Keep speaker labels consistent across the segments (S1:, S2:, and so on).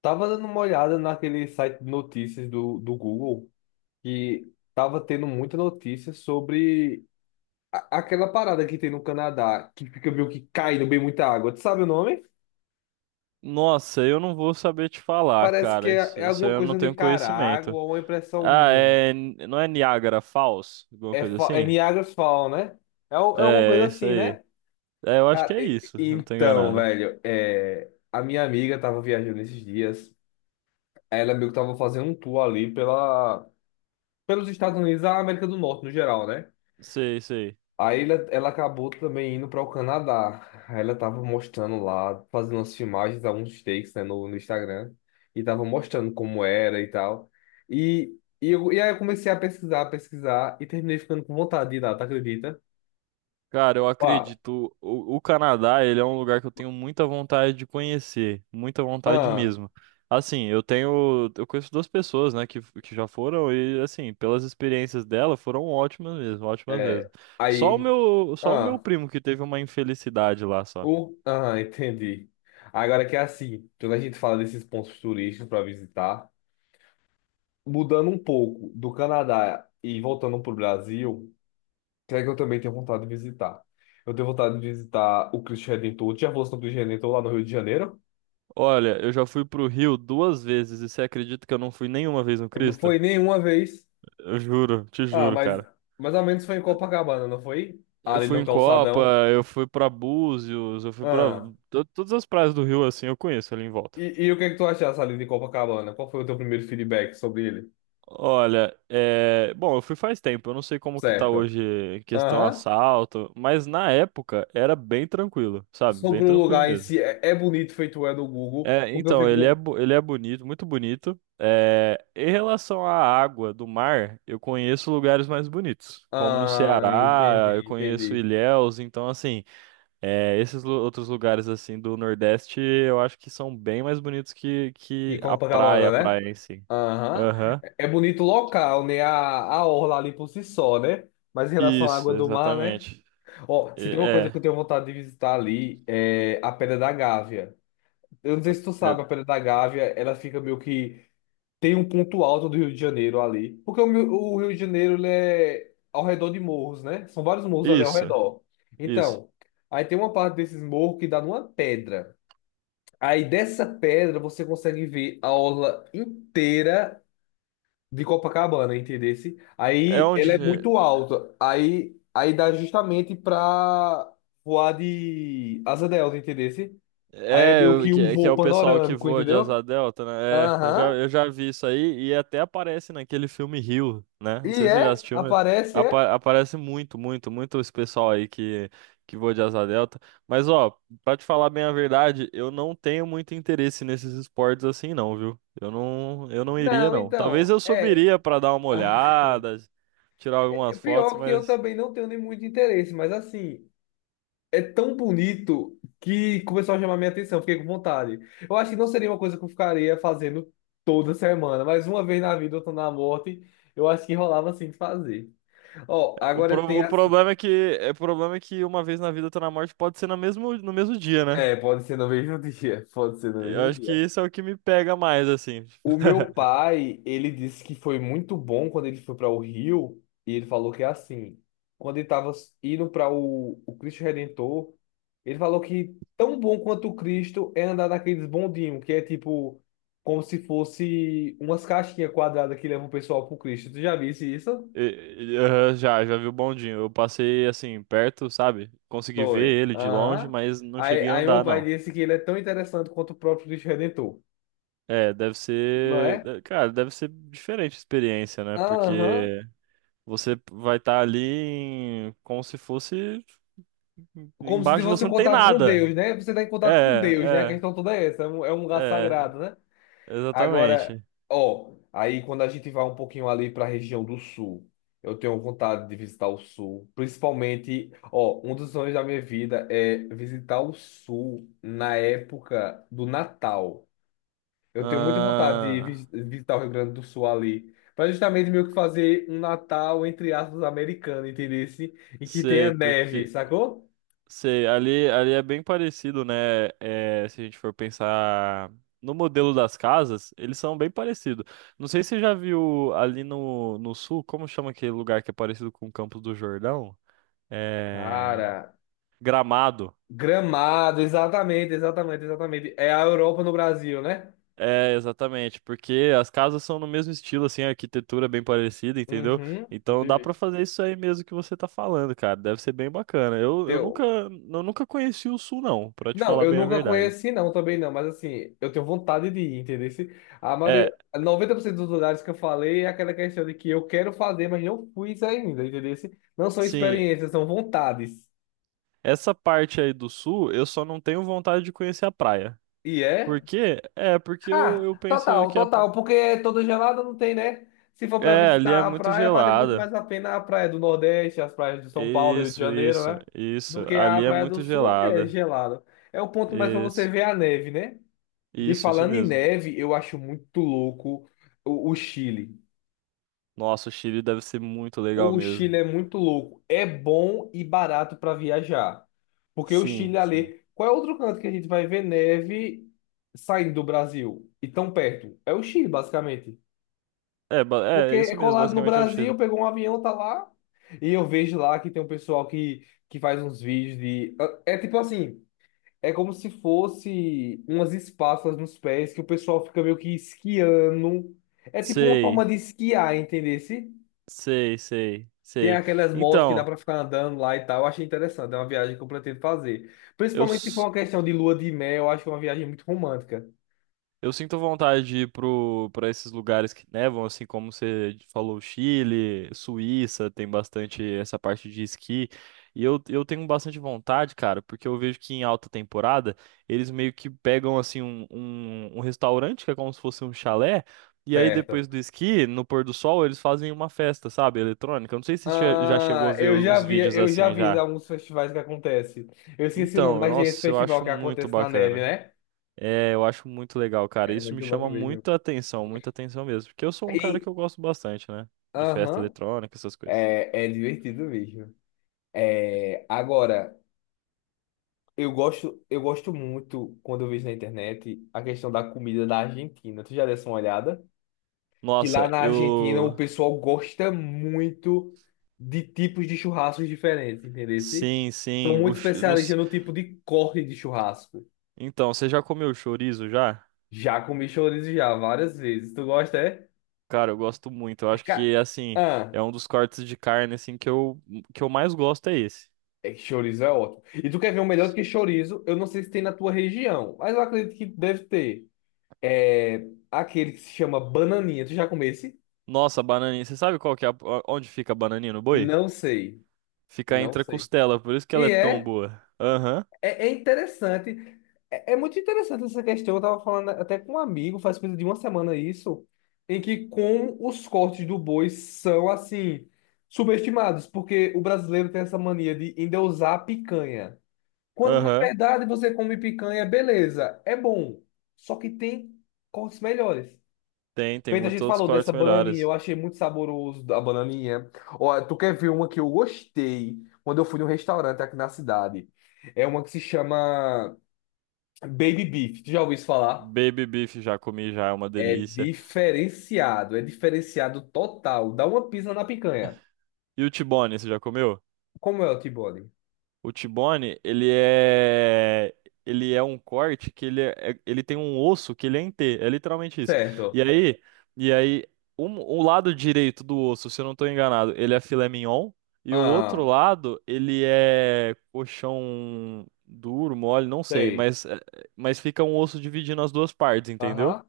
S1: Tava dando uma olhada naquele site de notícias do Google que tava tendo muita notícia sobre aquela parada que tem no Canadá, que fica meio que caindo bem muita água. Tu sabe o nome?
S2: Nossa, eu não vou saber te falar,
S1: Parece que
S2: cara. Isso,
S1: é
S2: isso
S1: alguma
S2: aí eu não
S1: coisa
S2: tenho
S1: Nicarágua
S2: conhecimento.
S1: ou uma impressão
S2: Ah,
S1: minha.
S2: é. Não é Niagara Falls? Alguma
S1: É,
S2: coisa
S1: é
S2: assim?
S1: Niagara's Fall, né? É, é uma
S2: É, é
S1: coisa
S2: isso
S1: assim,
S2: aí.
S1: né?
S2: É, eu acho que
S1: Cara,
S2: é
S1: e-
S2: isso, se eu não tô
S1: então,
S2: enganado.
S1: velho, é, a minha amiga tava viajando esses dias. Ela meio que tava fazendo um tour ali pela, pelos Estados Unidos, e a América do Norte no geral, né?
S2: Sei, sei.
S1: Aí ela acabou também indo para o Canadá. Aí ela tava mostrando lá, fazendo as filmagens, alguns takes, né, no Instagram. E tava mostrando como era e tal. E aí eu comecei a pesquisar e terminei ficando com vontade de ir lá, tu acredita?
S2: Cara, eu
S1: Ó,
S2: acredito. O Canadá, ele é um lugar que eu tenho muita vontade de conhecer, muita vontade
S1: ah,
S2: mesmo. Assim, eu conheço duas pessoas, né, que já foram e assim, pelas experiências dela, foram ótimas mesmo, ótimas
S1: é,
S2: mesmo.
S1: aí,
S2: Só o meu
S1: ah,
S2: primo que teve uma infelicidade lá só.
S1: o, ah, entendi. Agora que é assim, quando a gente fala desses pontos turísticos para visitar, mudando um pouco do Canadá e voltando para o Brasil. Que é que eu também tenho vontade de visitar. Eu tenho vontade de visitar o Cristo Redentor. Tu já fosse no Cristo Redentor lá no Rio de Janeiro?
S2: Olha, eu já fui pro Rio duas vezes e você acredita que eu não fui nenhuma vez no
S1: Não foi
S2: Crista.
S1: nenhuma vez.
S2: Eu juro, te
S1: Ah,
S2: juro,
S1: mas
S2: cara.
S1: mais ou menos foi em Copacabana, não foi?
S2: Eu
S1: Ali
S2: fui
S1: no
S2: em Copa,
S1: calçadão.
S2: eu fui pra Búzios, eu fui pra
S1: Ah.
S2: todas as praias do Rio assim, eu conheço ali em volta.
S1: E o que é que tu achaste ali de Copacabana? Qual foi o teu primeiro feedback sobre ele?
S2: Olha, bom, eu fui faz tempo, eu não sei como que tá
S1: Certo.
S2: hoje em questão
S1: Aham.
S2: assalto, mas na época era bem tranquilo, sabe? Bem
S1: Sobre o
S2: tranquilo
S1: lugar em
S2: mesmo.
S1: si, é bonito feito é do Google,
S2: É,
S1: porque eu
S2: então,
S1: fico.
S2: ele é bonito, muito bonito. É, em relação à água do mar, eu conheço lugares mais bonitos, como no
S1: Ah,
S2: Ceará, eu
S1: entendi,
S2: conheço
S1: entendi.
S2: Ilhéus, então assim, é, outros lugares assim do Nordeste eu acho que são bem mais bonitos
S1: E
S2: que a
S1: Copacabana, né?
S2: praia em si.
S1: Aham.
S2: Aham.
S1: É é bonito o local, né? A orla ali por si só, né? Mas em relação à
S2: Isso,
S1: água do mar, né?
S2: exatamente.
S1: Ó, se tem uma coisa que eu
S2: É.
S1: tenho vontade de visitar ali, é a Pedra da Gávea. Eu não sei se tu
S2: é-
S1: sabe, a Pedra da Gávea, ela fica meio que... Tem um ponto alto do Rio de Janeiro ali. Porque o Rio de Janeiro, ele é ao redor de morros, né? São vários morros ali ao
S2: Isso,
S1: redor.
S2: isso.
S1: Então, aí tem uma parte desses morros que dá numa pedra. Aí dessa pedra você consegue ver a orla inteira de Copacabana, entendesse?
S2: É
S1: Aí ela é
S2: onde.
S1: muito alta. Aí dá justamente pra voar de asa delta, entendesse? Aí é
S2: É,
S1: meio que um
S2: que é
S1: voo
S2: o pessoal que
S1: panorâmico,
S2: voa de
S1: entendeu?
S2: asa delta, né? É,
S1: Aham.
S2: eu já vi isso aí e até aparece naquele filme Rio, né? Não
S1: E
S2: sei se você já
S1: é?
S2: assistiu, mas
S1: Aparece, é?
S2: aparece muito, muito, muito esse pessoal aí que voa de asa delta. Mas, ó, pra te falar bem a verdade, eu não tenho muito interesse nesses esportes assim, não, viu? Eu não iria,
S1: Não,
S2: não. Talvez
S1: então,
S2: eu
S1: é.
S2: subiria pra dar uma olhada, tirar
S1: É
S2: algumas fotos,
S1: pior que eu
S2: mas
S1: também não tenho nem muito interesse, mas assim, é tão bonito que começou a chamar minha atenção, fiquei com vontade. Eu acho que não seria uma coisa que eu ficaria fazendo toda semana, mas uma vez na vida, outra na morte, eu acho que rolava assim de fazer. Ó, agora tem
S2: o
S1: assim.
S2: problema é que, é, o problema é que uma vez na vida, outra na morte pode ser no mesmo dia, né?
S1: É, pode ser no mesmo dia, pode ser no
S2: Eu
S1: mesmo
S2: acho que
S1: dia.
S2: isso é o que me pega mais, assim.
S1: O meu pai, ele disse que foi muito bom quando ele foi para o Rio, e ele falou que é assim, quando ele estava indo para o Cristo Redentor, ele falou que tão bom quanto o Cristo é andar naqueles bondinhos, que é tipo, como se fosse umas caixinhas quadradas que levam o pessoal pro Cristo. Tu já visse isso?
S2: Aham, já vi o bondinho. Eu passei, assim, perto, sabe? Consegui ver
S1: Foi.
S2: ele de longe,
S1: Aham.
S2: mas não
S1: Aí,
S2: cheguei a
S1: aí meu
S2: andar,
S1: pai
S2: não.
S1: disse que ele é tão interessante quanto o próprio Cristo Redentor,
S2: É, deve
S1: não
S2: ser.
S1: é?
S2: Cara, deve ser diferente a experiência, né?
S1: Aham.
S2: Porque você vai como se fosse.
S1: Como se
S2: Embaixo de
S1: fosse
S2: você
S1: um
S2: não tem
S1: contato com Deus,
S2: nada.
S1: né? Você está em contato com Deus, né? A
S2: É,
S1: questão toda é essa. É um lugar
S2: é,
S1: sagrado, né?
S2: é.
S1: Agora,
S2: Exatamente.
S1: ó, aí quando a gente vai um pouquinho ali para a região do sul, eu tenho vontade de visitar o sul. Principalmente, ó, um dos sonhos da minha vida é visitar o sul na época do Natal. Eu tenho muita vontade de
S2: Ah,
S1: visitar o Rio Grande do Sul ali. Para justamente meio que fazer um Natal, entre aspas, americano, entendesse? Em que
S2: sei,
S1: tenha neve,
S2: porque.
S1: sacou?
S2: Sei, ali é bem parecido, né? É, se a gente for pensar no modelo das casas, eles são bem parecidos. Não sei se você já viu ali no sul, como chama aquele lugar que é parecido com o Campos do Jordão? É...
S1: Cara.
S2: Gramado.
S1: Gramado, exatamente, exatamente, exatamente. É a Europa no Brasil, né?
S2: É, exatamente, porque as casas são no mesmo estilo, assim, a arquitetura é bem parecida, entendeu?
S1: Uhum,
S2: Então dá
S1: entendi.
S2: pra fazer isso aí mesmo que você tá falando, cara. Deve ser bem bacana.
S1: Teu.
S2: Eu nunca conheci o sul, não, pra te
S1: Não,
S2: falar
S1: eu
S2: bem a
S1: nunca
S2: verdade.
S1: conheci, não, também não, mas assim, eu tenho vontade de ir, entendeu? A maioria,
S2: É,
S1: 90% dos lugares que eu falei é aquela questão de que eu quero fazer, mas não fui ainda, entendeu? Não são
S2: sim,
S1: experiências, são vontades.
S2: essa parte aí do sul, eu só não tenho vontade de conhecer a praia.
S1: E
S2: Por
S1: é?
S2: quê? É, porque
S1: Ah,
S2: eu penso
S1: total,
S2: que a...
S1: total, porque toda gelada não tem, né? Se for para
S2: É, ali é
S1: visitar a
S2: muito
S1: praia, vale muito
S2: gelada.
S1: mais a pena a praia do Nordeste, as praias de São Paulo, Rio de
S2: Isso,
S1: Janeiro,
S2: isso,
S1: né? Do
S2: isso.
S1: que a
S2: Ali é
S1: praia do
S2: muito
S1: Sul é
S2: gelada.
S1: gelado. É o ponto mais para você
S2: Isso,
S1: ver a neve, né? E
S2: isso
S1: falando em
S2: mesmo.
S1: neve, eu acho muito louco o Chile.
S2: Nossa, o Chile deve ser muito legal
S1: O
S2: mesmo.
S1: Chile é muito louco. É bom e barato para viajar. Porque o Chile
S2: Sim, sim.
S1: ali. Qual é outro canto que a gente vai ver neve saindo do Brasil e tão perto? É o Chile, basicamente.
S2: É,
S1: Porque
S2: é, é
S1: é
S2: isso mesmo,
S1: colado no
S2: basicamente é o Chile.
S1: Brasil, pegou um avião, tá lá. E eu vejo lá que tem um pessoal que faz uns vídeos de. É tipo assim, é como se fosse umas espátulas nos pés que o pessoal fica meio que esquiando. É tipo uma forma
S2: Sei,
S1: de esquiar, entendesse?
S2: sei, sei,
S1: Tem
S2: sei.
S1: aquelas motos que dá
S2: Então,
S1: pra ficar andando lá e tal. Eu achei interessante, é uma viagem que eu pretendo fazer.
S2: eu,
S1: Principalmente se for uma questão de lua de mel, eu acho que é uma viagem muito romântica.
S2: Eu sinto vontade de ir pra esses lugares que nevam, assim como você falou, Chile, Suíça, tem bastante essa parte de esqui. E eu tenho bastante vontade, cara, porque eu vejo que em alta temporada eles meio que pegam assim um restaurante que é como se fosse um chalé, e aí depois
S1: Certo.
S2: do esqui, no pôr do sol, eles fazem uma festa, sabe, eletrônica. Eu não sei se você já chegou a
S1: Ah,
S2: ver uns vídeos
S1: eu já
S2: assim
S1: vi
S2: já.
S1: alguns festivais que acontecem. Eu esqueci o nome,
S2: Então,
S1: mas é esse
S2: nossa, eu
S1: festival
S2: acho
S1: que
S2: muito
S1: acontece na neve,
S2: bacana.
S1: né?
S2: É, eu acho muito legal, cara.
S1: É
S2: Isso me
S1: muito louco
S2: chama
S1: mesmo.
S2: muita atenção mesmo. Porque eu sou um cara
S1: E,
S2: que eu gosto bastante, né? De festa
S1: aham,
S2: eletrônica, essas coisas.
S1: é divertido mesmo. É, agora, eu gosto muito quando eu vejo na internet a questão da comida da Argentina. Tu já deu uma olhada? Que lá
S2: Nossa,
S1: na Argentina o
S2: eu.
S1: pessoal gosta muito de tipos de churrascos diferentes, entendeu?
S2: Sim,
S1: São
S2: sim.
S1: muito
S2: Não
S1: especialistas
S2: s-
S1: no tipo de corte de churrasco.
S2: Então, você já comeu chorizo já?
S1: Já comi chorizo já, várias vezes. Tu gosta, é?
S2: Cara, eu gosto muito. Eu acho
S1: Ca-
S2: que, assim,
S1: Ah,
S2: é um dos cortes de carne, assim, que eu mais gosto é esse.
S1: é que chorizo é ótimo. E tu quer ver um melhor do que chorizo? Eu não sei se tem na tua região, mas eu acredito que deve ter. É aquele que se chama bananinha. Tu já comeu esse?
S2: Nossa, a bananinha. Você sabe qual que é a... onde fica a bananinha no boi?
S1: Não sei.
S2: Fica
S1: Não
S2: entre a
S1: sei.
S2: costela, por isso que ela
S1: E
S2: é tão
S1: é?
S2: boa. Aham,
S1: É, é interessante. É, é muito interessante essa questão. Eu estava falando até com um amigo, faz coisa de uma semana isso, em que como os cortes do boi são, assim, subestimados, porque o brasileiro tem essa mania de endeusar a picanha. Quando, na
S2: aham.
S1: verdade, você come picanha, beleza, é bom. Só que tem cortes melhores.
S2: Tem, tem
S1: Feito, a
S2: muitos
S1: gente
S2: outros
S1: falou
S2: cortes
S1: dessa bananinha,
S2: melhores.
S1: eu achei muito saboroso a bananinha. Ó, tu quer ver uma que eu gostei quando eu fui num restaurante aqui na cidade? É uma que se chama Baby Beef. Tu já ouviu isso falar?
S2: Baby beef já comi, já é uma delícia.
S1: É diferenciado total. Dá uma pisa na picanha.
S2: E o T-bone, você já comeu?
S1: Como é o T-bone?
S2: O T-bone, ele é um corte ele tem um osso que ele é em T, é literalmente isso.
S1: Certo.
S2: E aí, e aí um... o lado direito do osso, se eu não tô enganado, ele é filé mignon e o outro
S1: Ah,
S2: lado, ele é coxão duro, mole, não sei,
S1: sei.
S2: mas mas fica um osso dividindo as duas partes, entendeu?
S1: Aham.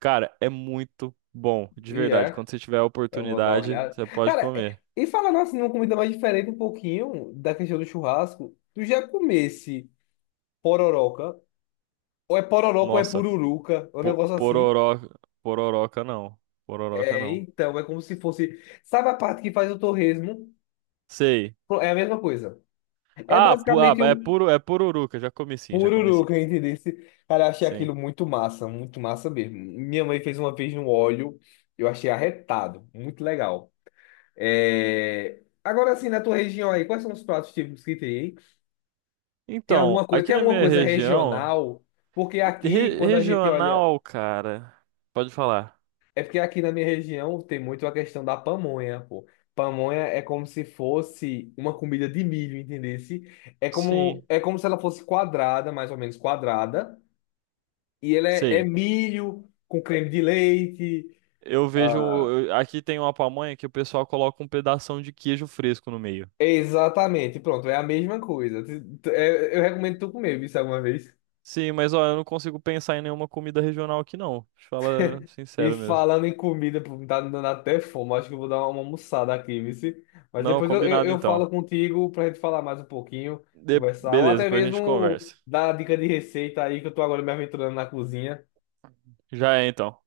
S2: Cara, é muito bom, de
S1: E
S2: verdade.
S1: é.
S2: Quando você tiver a
S1: Eu vou dar uma
S2: oportunidade,
S1: olhada.
S2: você pode
S1: Cara,
S2: comer.
S1: e falando assim, uma comida mais diferente um pouquinho da questão do churrasco, tu já comesse pororoca? Ou é pororoca ou é
S2: Nossa,
S1: pururuca, é um negócio assim.
S2: pororó, pororoca não. Pororoca
S1: É,
S2: não.
S1: então, é como se fosse. Sabe a parte que faz o torresmo?
S2: Sei.
S1: É a mesma coisa. É
S2: Ah,
S1: basicamente
S2: é
S1: um
S2: puro, é pururuca. Já comi sim, já comi sim.
S1: pururuca, entendeu? Cara, eu achei
S2: Sim.
S1: aquilo muito massa mesmo. Minha mãe fez uma vez no óleo, eu achei arretado, muito legal. É... Agora, assim, na tua região aí, quais são os pratos típicos que tem, hein?
S2: Então, aqui
S1: Tem
S2: na
S1: alguma
S2: minha
S1: coisa
S2: região,
S1: regional? Porque aqui, quando a gente olha.
S2: regional, cara. Pode falar.
S1: É porque aqui na minha região tem muito a questão da pamonha, pô. Pamonha é como se fosse uma comida de milho, entendesse?
S2: Sim,
S1: É como se ela fosse quadrada, mais ou menos quadrada, e ela é
S2: sei.
S1: milho com creme de leite.
S2: Eu vejo,
S1: Ah,
S2: aqui tem uma pamonha que o pessoal coloca um pedação de queijo fresco no meio.
S1: exatamente, pronto, é a mesma coisa. Eu recomendo tu comer isso alguma vez.
S2: Sim, mas ó, eu não consigo pensar em nenhuma comida regional aqui não. Te falar
S1: E
S2: sincero mesmo.
S1: falando em comida, pô, tá me dando até fome. Acho que eu vou dar uma almoçada aqui, vice. Mas
S2: Não,
S1: depois
S2: combinado
S1: eu
S2: então.
S1: falo contigo pra gente falar mais um pouquinho, conversar, ou
S2: Beleza,
S1: até
S2: depois a gente
S1: mesmo
S2: conversa.
S1: dar dica de receita aí, que eu tô agora me aventurando na cozinha.
S2: Já é então.